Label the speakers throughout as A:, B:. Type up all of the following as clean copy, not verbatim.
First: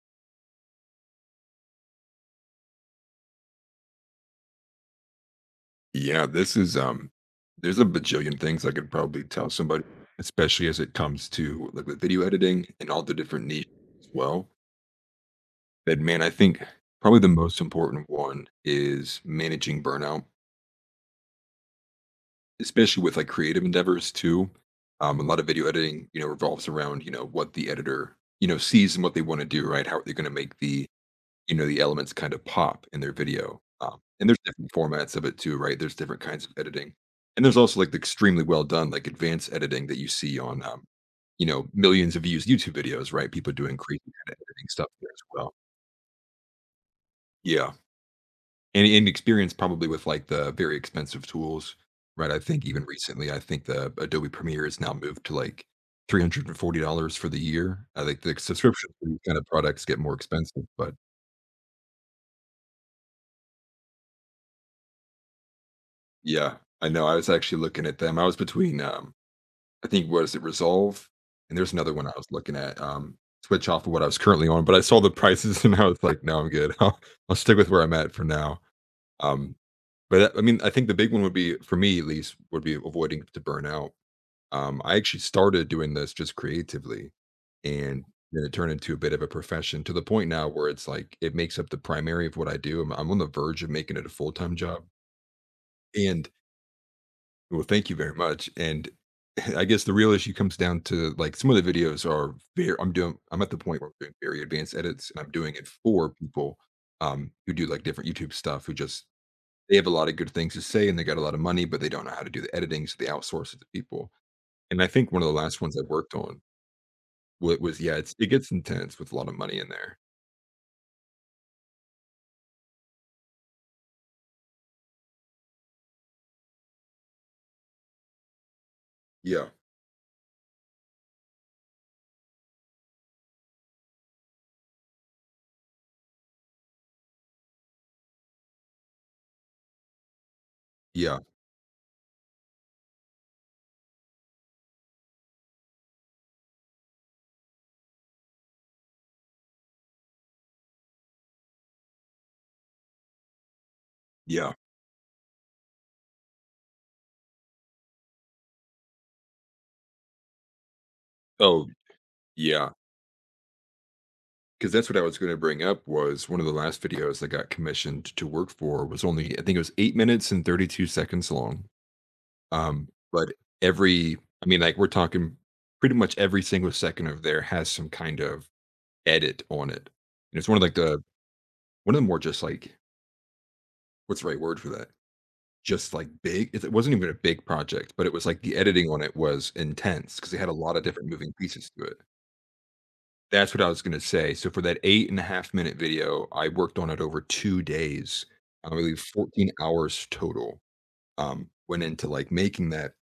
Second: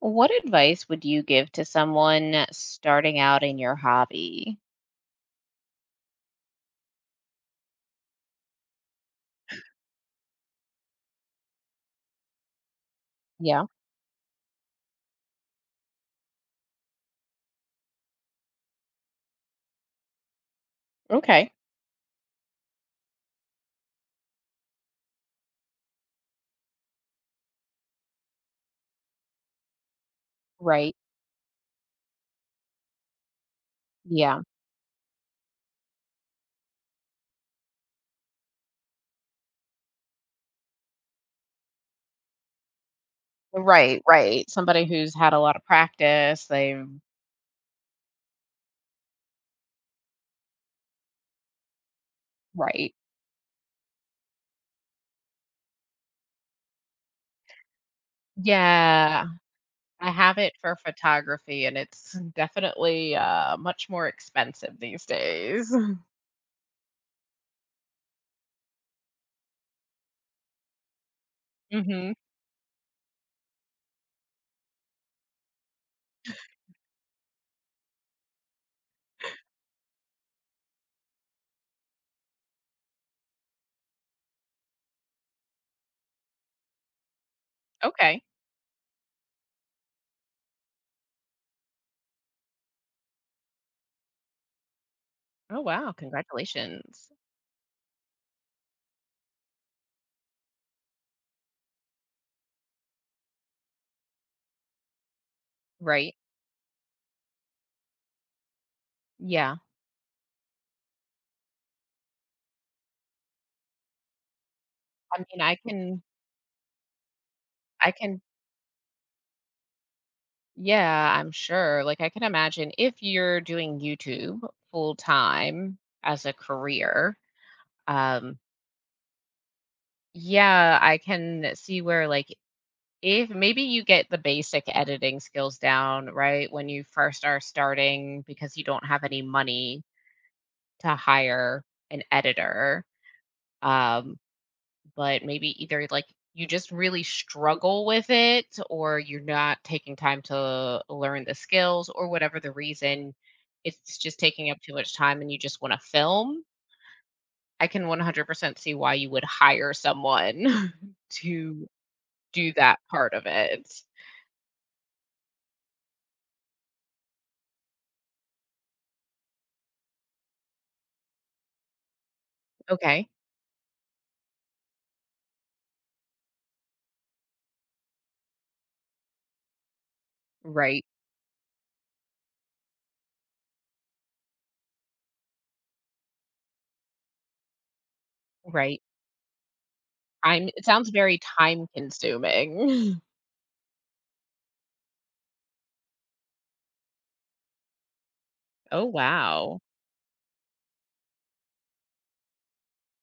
A: What advice would you give to someone starting out in your hobby?
B: Yeah, this is there's a bajillion things I could probably tell somebody, especially as it comes to like the video editing and all the different
A: Yeah.
B: niches as well. But man, I think probably the most important one is managing burnout,
A: Okay.
B: especially with like creative endeavors too. A lot of video editing, you know, revolves around, you know, what the editor, you know, sees and what they want to do, right? How they're going to make the
A: Right.
B: you know, the elements kind of pop in their video, and there's
A: Yeah.
B: different formats of it too, right? There's different kinds of editing, and there's also, like, the extremely well done, like, advanced editing that you see on, you know, millions of views YouTube videos, right? People doing crazy
A: Right,
B: kinda
A: right.
B: editing
A: Somebody
B: stuff there
A: who's
B: as
A: had a
B: well.
A: lot of practice. They've,
B: Yeah, and experience probably with, like, the very expensive tools, right? I think even
A: right.
B: recently, I think the Adobe Premiere has now moved to, like, $340 for the year. I think the subscription for these
A: Yeah,
B: kind of products get
A: I
B: more
A: have it
B: expensive,
A: for
B: but
A: photography and it's definitely much more expensive these days.
B: yeah, I know, I was actually looking at them. I was between, I think what is it, Resolve? And there's another one I
A: Mhm.
B: was looking at, switch off of what I was currently on, but I saw the prices and I was like, "No, I'm good. I'll stick with where I'm at for now." Um, but I mean, I think the big one would be, for me at least, would be avoiding to burn out. I actually started doing this just creatively, and
A: Okay.
B: then it turned into a bit of a profession to the point now where it's like it makes up the primary of what I do. I'm on the verge of making it a full-time job.
A: Oh, wow.
B: And
A: Congratulations.
B: well, thank you very much. And I guess the real issue comes down to like some of the videos are very, I'm at the point where I'm doing very advanced edits and I'm doing it for
A: Right.
B: people who do like different YouTube stuff who just,
A: Yeah.
B: they have a lot of good things to say and they got a lot of money, but they don't know how to do the editing. So they outsource it to people. And I think
A: I
B: one of the
A: mean, I
B: last ones I
A: can,
B: worked on was
A: I
B: yeah,
A: can
B: it gets intense with a lot of money in there.
A: yeah, I'm sure. Like, I can imagine if you're doing YouTube full time as a career, um,
B: Yeah.
A: yeah, I can see where, like, if maybe you get the basic editing skills down, right, when you first are starting because you don't have any money to
B: Yeah.
A: hire an editor. Um, but maybe either like you just really struggle with it or you're not taking time to learn the skills or whatever the reason, it's just taking
B: Yeah.
A: up too much time and you just want to film. I can 100% see why you would hire someone to
B: Oh,
A: do
B: yeah.
A: that part of it.
B: 'Cause that's what I was gonna bring up was one of the last videos I got commissioned to work for was only I think it was 8 minutes and 32 seconds long,
A: Okay.
B: but every I mean, like, we're talking pretty much every single second of there has some kind of edit on it, and it's one of, like,
A: Right,
B: the one of the more just, like, what's the right word for that? Just, like, big it it wasn't even a big project, but it was, like, the
A: right.
B: editing on it was intense because they
A: I'm,
B: had a
A: it
B: lot of
A: sounds
B: different
A: very
B: moving
A: time
B: pieces to it.
A: consuming.
B: That's what I was gonna say. So for that 8 and a half minute video, I worked on it over 2 days. I
A: Oh,
B: believe 14
A: wow.
B: hours total, went into, like, making that,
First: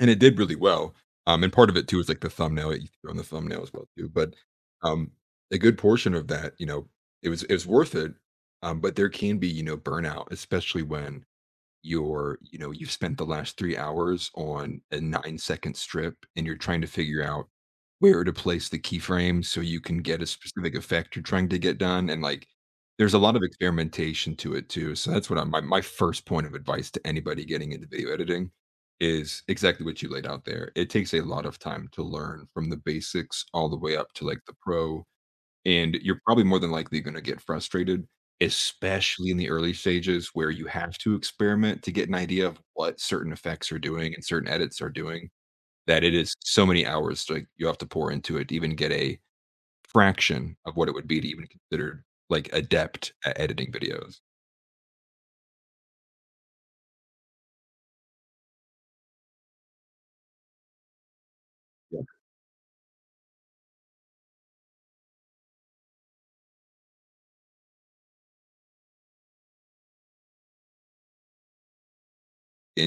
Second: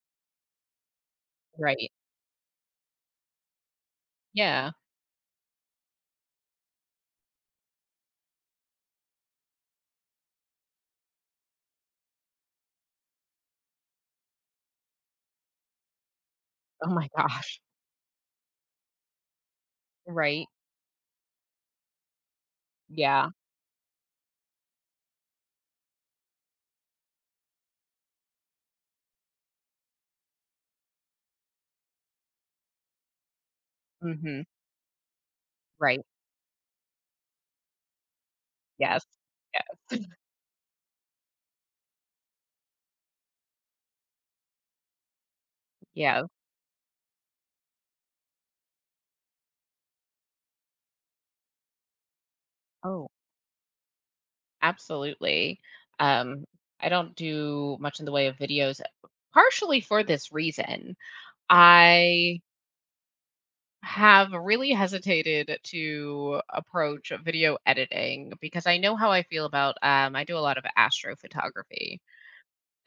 B: and it did really well. And part of it
A: Right.
B: too is, like, the thumbnail, you throw in the thumbnail as well too, but,
A: Yeah.
B: um, a good portion of that, you know, it was worth it, but there can be, you know, burnout, especially when you know you've spent the last 3 hours on a 9 second strip and you're trying to
A: Oh my
B: figure out
A: gosh.
B: where to place the keyframe so you can get a
A: Right.
B: specific effect you're trying to get done, and like there's a
A: Yeah.
B: lot of experimentation to it too. So that's what my first point of advice to anybody getting into video editing is exactly what you laid out there. It takes a lot of time to learn from the basics all the way up to like
A: Mhm.
B: the pro, and
A: Right.
B: you're probably more than likely gonna get frustrated,
A: Yes.
B: especially in the early stages where you have to experiment to get an idea of what certain effects are doing and certain edits are doing, that it
A: Yeah.
B: is so many hours, like, you have to pour into it to even get a fraction of what it would be to even consider, like,
A: Oh,
B: adept at editing videos.
A: absolutely. Um, I don't do much in the way of videos, partially for this reason.
B: Yeah.
A: I have really hesitated to approach video editing because I know how I feel about I do a lot of astrophotography.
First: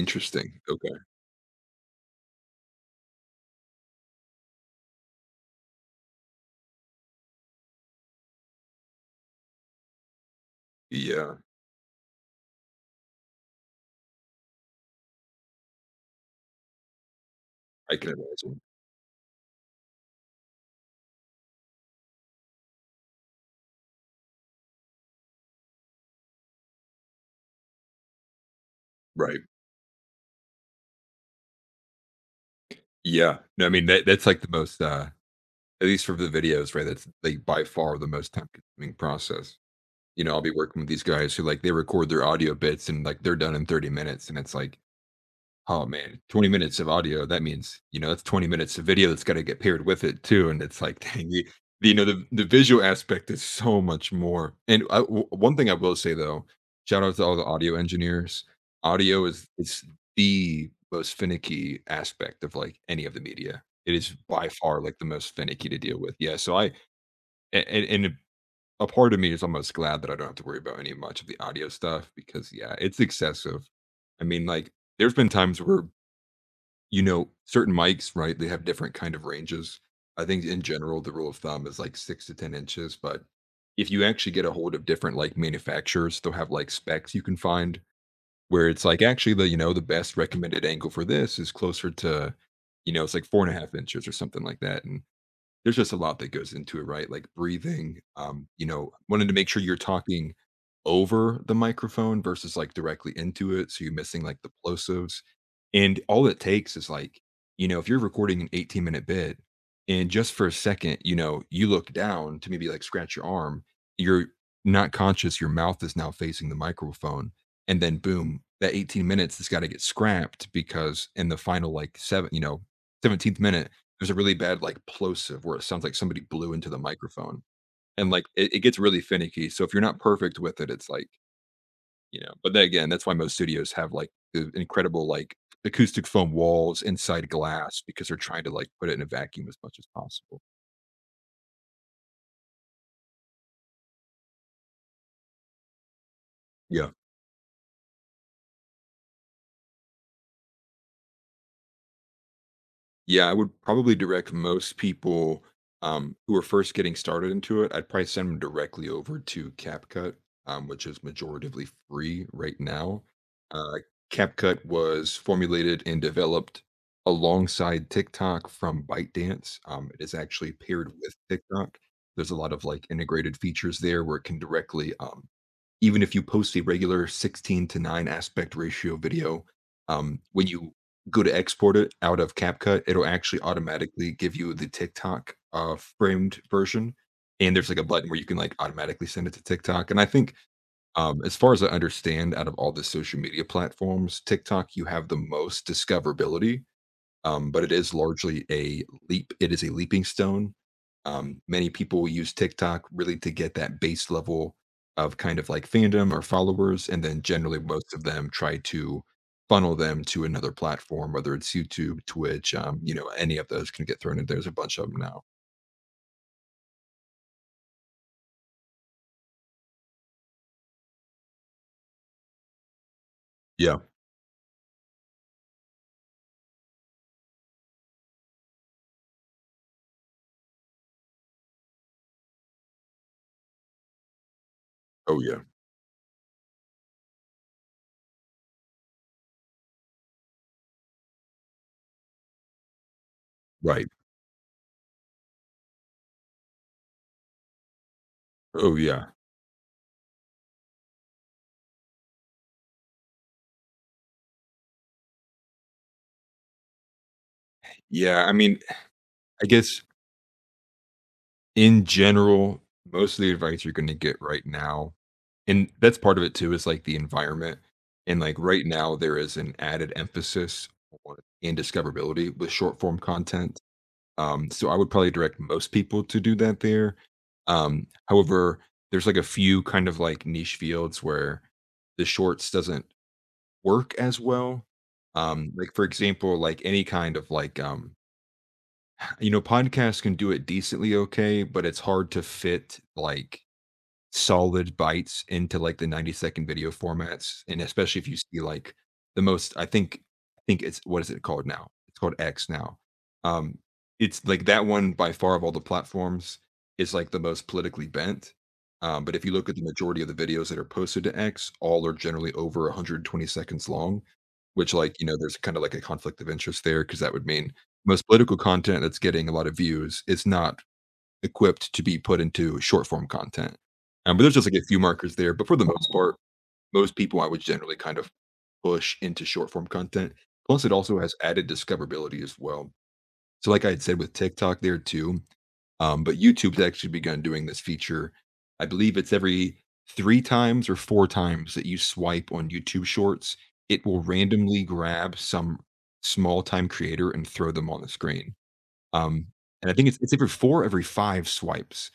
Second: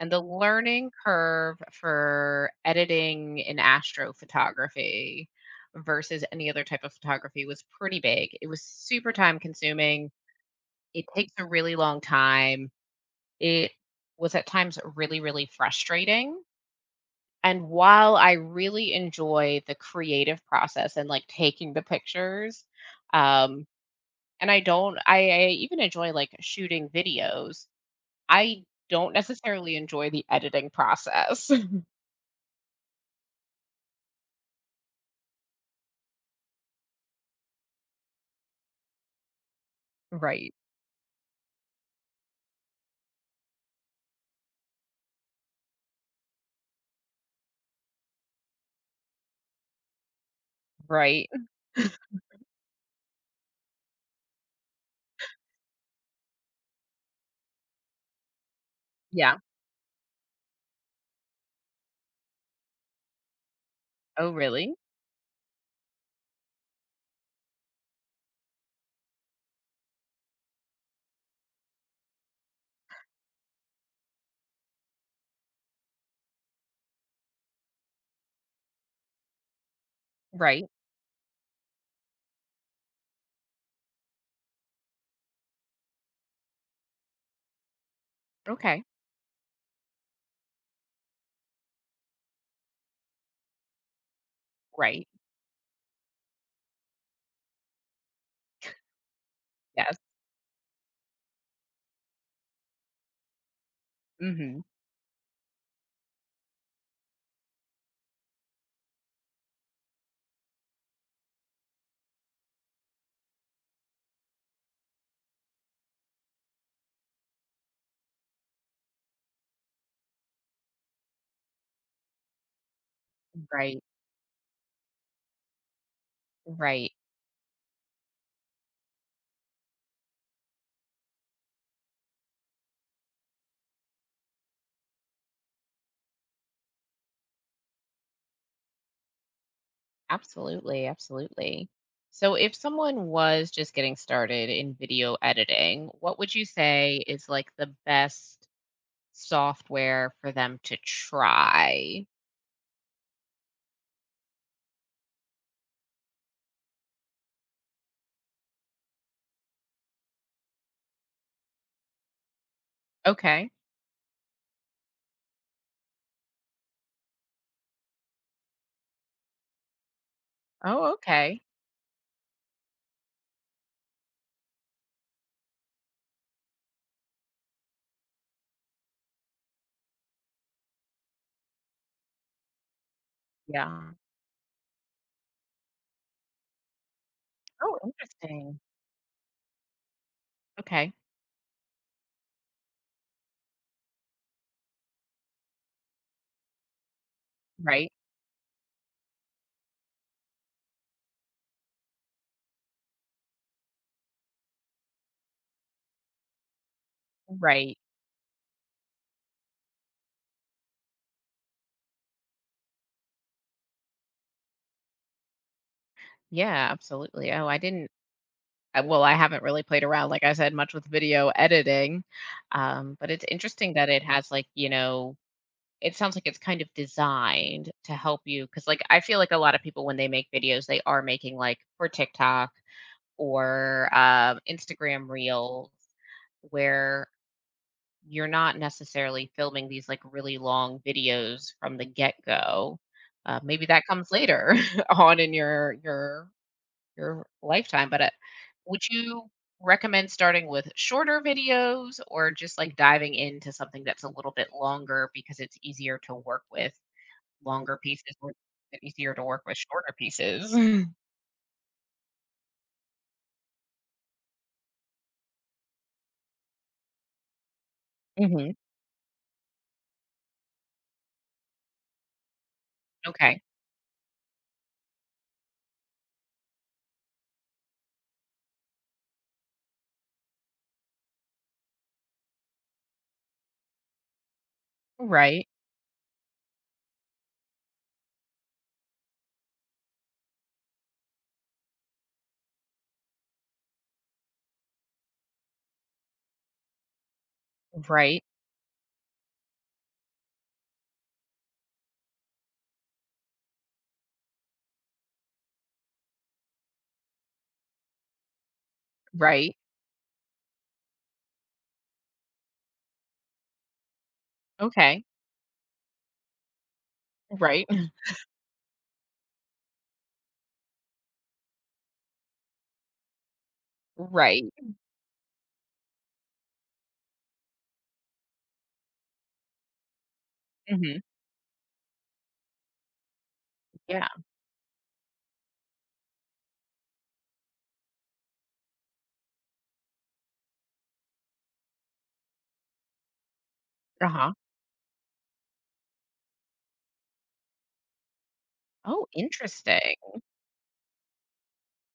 A: And the learning
B: okay.
A: curve for editing in astrophotography versus any other type of photography was pretty big. It was super time consuming. It takes
B: Yeah,
A: a really long time. It was at times really, really frustrating. And
B: I can
A: while I
B: imagine.
A: really enjoy the creative process and like taking the pictures, um, and I don't, I even enjoy like shooting videos, I don't
B: Right.
A: necessarily enjoy the editing process.
B: Yeah. No, I mean, that's, like, the most, at least for the videos, right, that's, like, by far the most time consuming process. You know, I'll be
A: Right,
B: working with these guys who like they record their audio bits and like they're done in 30 minutes. And it's like, oh man, 20 minutes of audio. That means, you know, that's 20 minutes of video that's got to get paired with it too. And it's like, dang,
A: right.
B: you know, the visual aspect is so much more. And I w one thing I will say though, shout out to all the audio engineers. Audio
A: Yeah.
B: is, it's the most finicky aspect of like any of the media. It is
A: Oh,
B: by
A: really?
B: far like the most finicky to deal with. Yeah. So I, and a part of me is almost glad that I don't have to worry about any much of the audio stuff, because yeah, it's excessive. I mean, like, there's been times where you know certain mics, right? They have different kind of ranges. I think in
A: Right.
B: general the rule of thumb is like 6 to 10 inches, but if you actually get a hold of different like manufacturers, they'll have like specs you can find where
A: Okay.
B: it's like actually the you know the best recommended angle for this is closer to you know it's like four and a half inches or something like that, and
A: Right.
B: there's just a lot that goes into it, right? Like breathing, you know, wanted to make sure you're
A: Yes.
B: talking over the microphone versus like directly into it. So you're missing like the
A: Hmm.
B: plosives. And all it takes is like, you know, if you're recording an 18-minute bit and just for a second, you know, you look down to maybe like scratch your arm, you're not conscious, your mouth is now facing the microphone. And then boom, that 18 minutes has got to get scrapped because in the final like seven, you know, 17th minute,
A: Right.
B: there's a really bad, like, plosive where it sounds like somebody blew into the
A: Right.
B: microphone, and, like, it gets really finicky, so if you're not perfect with it, it's like, you know, but then again, that's why most studios have, like, the incredible, like, acoustic foam walls inside glass because they're trying to, like, put it in a vacuum as much as possible.
A: Absolutely, absolutely. So, if someone was just getting started in video editing, what would you
B: Yeah.
A: say is like the best software for them to try?
B: Yeah, I would probably direct most people who are first getting started into it. I'd probably send them directly over to CapCut, which is majoritively free right now.
A: Okay.
B: Uh, CapCut was formulated and developed alongside TikTok from ByteDance. It is actually paired
A: Oh,
B: with
A: okay.
B: TikTok. There's a lot of like integrated features there where it can directly even if you post a regular 16 to 9 aspect ratio video when you go to export it out of CapCut, it'll actually
A: Yeah.
B: automatically give you the TikTok framed version. And there's
A: Oh,
B: like a button where you can like
A: interesting.
B: automatically send it to TikTok. And I think,
A: Okay.
B: as far as I understand, out of all the social media platforms, TikTok, you have the most discoverability, but it
A: Right.
B: is largely a leap. It is a leaping stone. Many people use TikTok really to get that base level of kind of like fandom or followers, and then generally
A: Right.
B: most of them try to funnel them to another platform, whether it's YouTube, Twitch, you know, any of those can get thrown in. There's a bunch of them now.
A: Yeah, absolutely. Oh, I didn't. I- Well, I haven't really played around, like I said, much with video editing, but it's interesting
B: Yeah.
A: that it has like, it sounds like it's kind of designed to help you because, like, I feel like a lot of people when they make videos, they are making, like, for TikTok or, Instagram
B: Oh yeah.
A: Reels, where you're not necessarily filming these, like, really long videos from the get-go. Maybe that
B: Right.
A: comes later on in your your lifetime, but,
B: Oh
A: would
B: yeah.
A: you recommend starting with shorter videos or just, like, diving into something that's a little bit longer because it's easier to work with? Longer pieces
B: Yeah. I
A: were
B: mean,
A: easier to work
B: I
A: with
B: guess
A: shorter pieces.
B: in general, most of the advice you're going to get right now, and that's part of it too, is like the environment. And like
A: Mhm.
B: right now, there is an added emphasis on and discoverability with short form
A: Okay.
B: content. So I would probably direct most people to do that there. However, there's like a few kind of like niche fields where the shorts doesn't work as well.
A: Right,
B: Like for example, like any kind of like you know, podcasts can do it decently okay, but it's hard to fit like solid bites into like the 90-second video formats. And especially if you
A: right,
B: see like the most, I think, it's what is it called now? It's called X now. Um, it's like that one by far of all the platforms is like the most politically bent. But if you look
A: right.
B: at the majority of the videos that are posted to X, all are generally over 120 seconds long, which, like,
A: Okay.
B: you know, there's kind of like a conflict of interest there because that would mean
A: Right,
B: most political content that's getting a lot of views is not equipped to be put into short form content. But there's
A: right.
B: just like a few markers there. But for the most part, most people I would generally kind of push into short form content. Plus, it
A: Mhm.
B: also has added discoverability as well. So, like I had said
A: Yeah.
B: with TikTok there too, but YouTube's actually begun doing this feature. I believe it's every three times or four times that you swipe on YouTube Shorts, it will
A: Uh-huh.
B: randomly grab some small time creator and throw them on the screen.
A: Oh,
B: Um, and I think
A: interesting.
B: it's, it's every four, every five swipes.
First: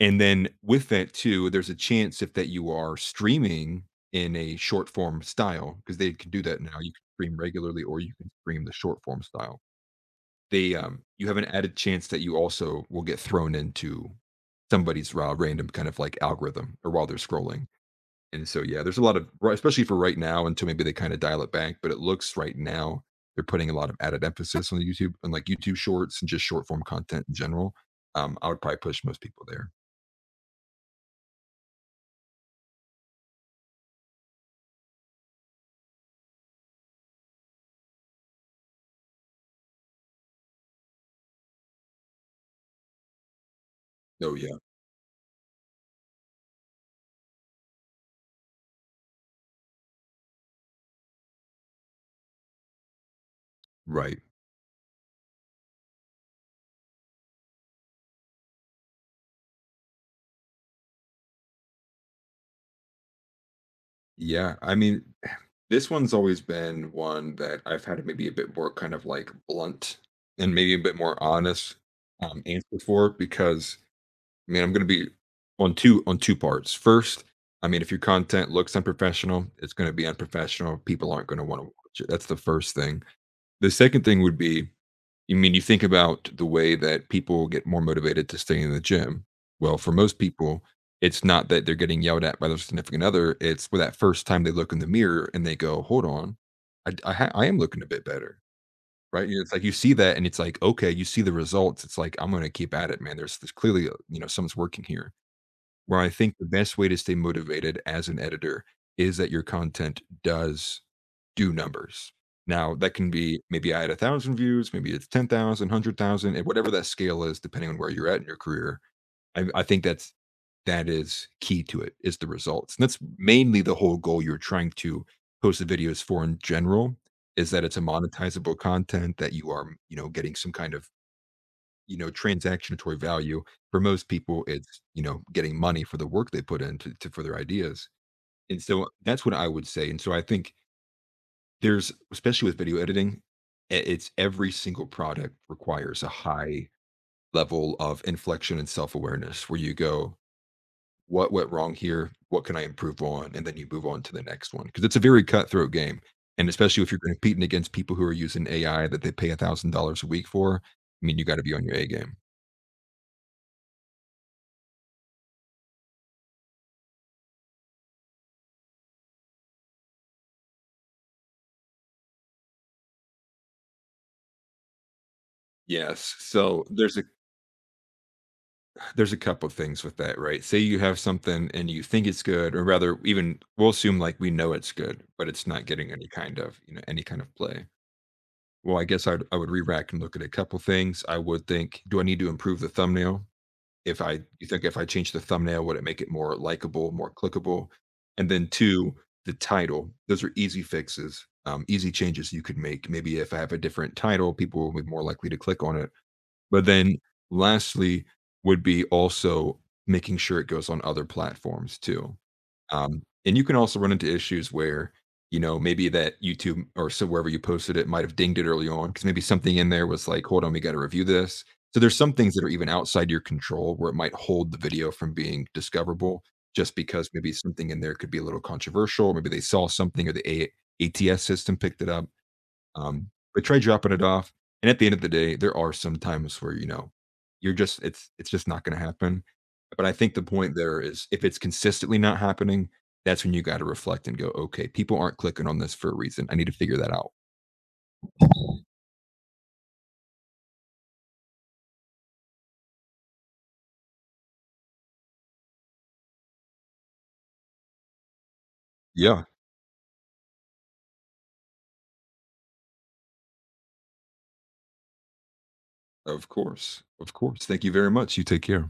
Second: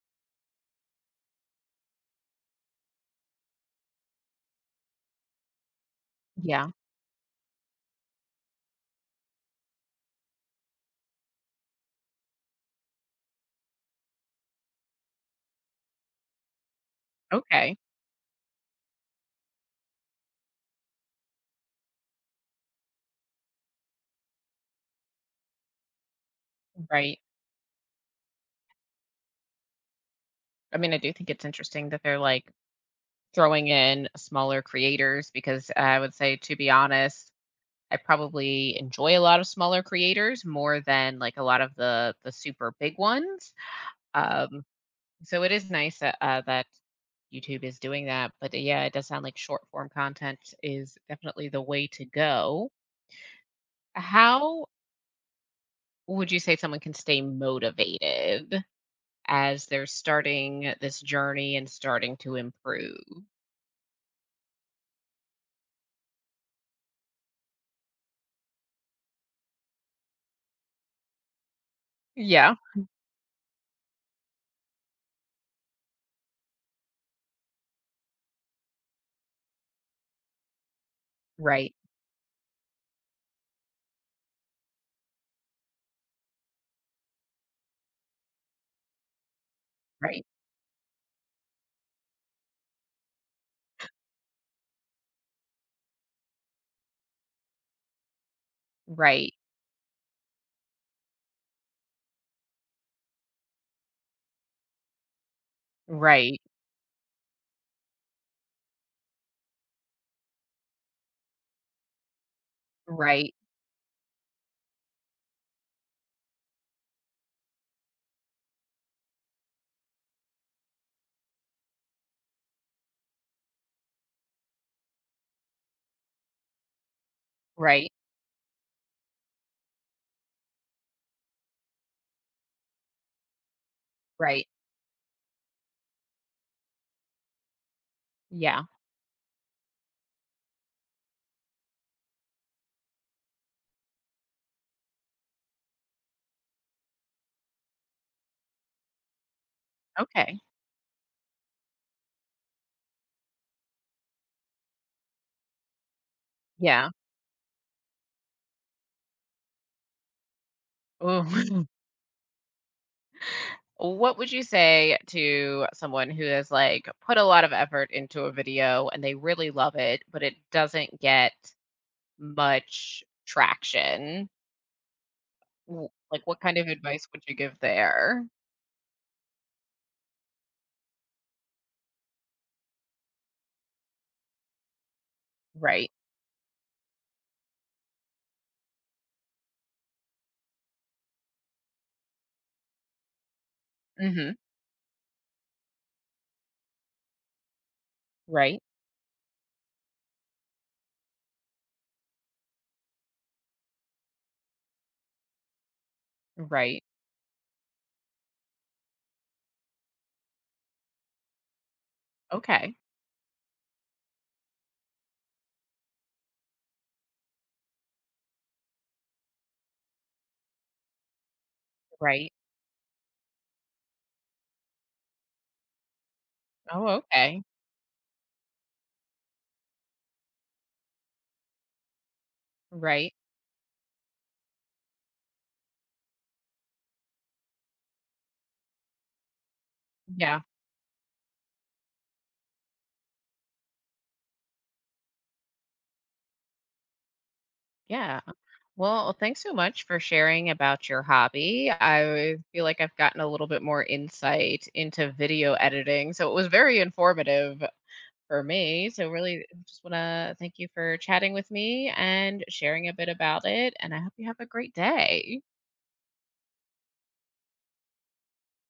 B: And then with that too, there's a chance if that you are streaming in a short form style, because they can do that
A: Yeah.
B: now. You can stream regularly or you can stream the short form style. They you have an added chance that you also will get thrown into somebody's random kind of like algorithm or while they're scrolling.
A: Okay.
B: And so yeah, there's a lot of especially for right now until maybe they kind of dial it back, but it looks right now they're putting a lot of added emphasis on YouTube and like YouTube shorts and just short form
A: Right.
B: content in general. I would probably push most people there.
A: I mean, I do think it's interesting that they're, like, throwing in smaller creators because I would say, to be honest, I probably enjoy a lot of smaller creators more than, like, a lot of the super big ones.
B: Oh yeah,
A: Um, so it is nice that that YouTube is doing that, but yeah, it does sound like short form content is definitely the way to go.
B: right.
A: How would you say someone can stay motivated as they're starting this journey and starting to improve?
B: Yeah, I mean, this one's always been one that I've had maybe a bit more kind of like blunt and maybe a bit more honest
A: Yeah.
B: answer for because I mean I'm going to be on two parts. First, I mean if your content looks unprofessional, it's going to be unprofessional. People aren't going to want to
A: Right.
B: watch it. That's the first thing. The second thing would be you mean you think about the way that people get more motivated to stay in the gym? Well, for most
A: Right.
B: people, it's not that they're getting yelled at by their significant other. It's for that first time they look in the mirror and they go, "Hold on, I am looking a bit better." Right?
A: Right.
B: You know, it's like you see that, and it's like, okay, you see the results. It's like I'm going to keep at it, man. There's clearly, you know, someone's working here. Where I think
A: Right.
B: the best way to stay motivated as an editor is that your content does do numbers. Now, that can
A: Right.
B: be maybe I had 1,000 views, maybe it's 10,000, and whatever that scale is, depending on where you're at in your career. I think that is key to it, is the results. And that's mainly the whole goal you're trying to post the videos for in general, is that it's a
A: Right.
B: monetizable content that you are, you know, getting some kind of you know, transactionatory value. For most people,
A: Right.
B: it's, you know, getting money for the work they for their ideas. And
A: Yeah.
B: so that's what I would say. And so I think there's, especially with video editing, it's every single product requires a high level of inflection and self awareness where you go,
A: Okay.
B: what went wrong here? What can I improve on? And then you move on to the next one. Cause it's a very cutthroat game. And especially
A: Yeah.
B: if you're competing against people who are using AI that they pay $1,000 a week for, I mean, you got to be on
A: Ooh.
B: your A game.
A: What would you say to someone who has, like, put a lot of effort into a video and they really love it, but it doesn't get much traction? W
B: Yes.
A: like, what kind
B: So
A: of
B: there's a
A: advice would you give there?
B: there's a couple things with that, right? Say you have something and you think it's good, or rather, even we'll assume like we know it's good, but it's not
A: Right.
B: getting any kind of, you know, any kind of play. Well, I would re-rack and look at a couple things. I would think, do I need to improve the thumbnail? If I,
A: Mhm.
B: you think if I change the thumbnail, would it make it more likable, more clickable? And then
A: Right.
B: two, the title. Those are easy fixes, easy changes you could make. Maybe if I have a different title, people will be more likely to click on it but
A: Right.
B: then lastly would be also making sure it goes on other platforms too.
A: Okay.
B: And you can also run into issues where, you know, maybe that YouTube or so wherever you posted it might have dinged it early on because maybe something in there was like, hold on, we got to review this. So there's some
A: Right.
B: things that are even outside your control where it might hold the video from being discoverable just
A: Oh,
B: because maybe
A: okay.
B: something in there could be a little controversial. Maybe they saw something or the ATS system picked it up.
A: Right.
B: But try dropping it off. And at the end of the day, there are some times where, you know, you're just it's just not gonna happen. But I think the
A: Yeah.
B: point there is if it's consistently not happening, that's when you gotta reflect and go, okay, people aren't clicking on this for a reason. I need to figure that out.
A: Yeah. Well, thanks so much for sharing about your hobby. I feel like I've gotten a little bit more insight into video editing, so it was very informative for me. So,
B: Yeah,
A: really, just want to thank you for chatting with me and sharing a bit about it. And I hope you have a great day.
B: of course. Of course. Thank you very much. You take care.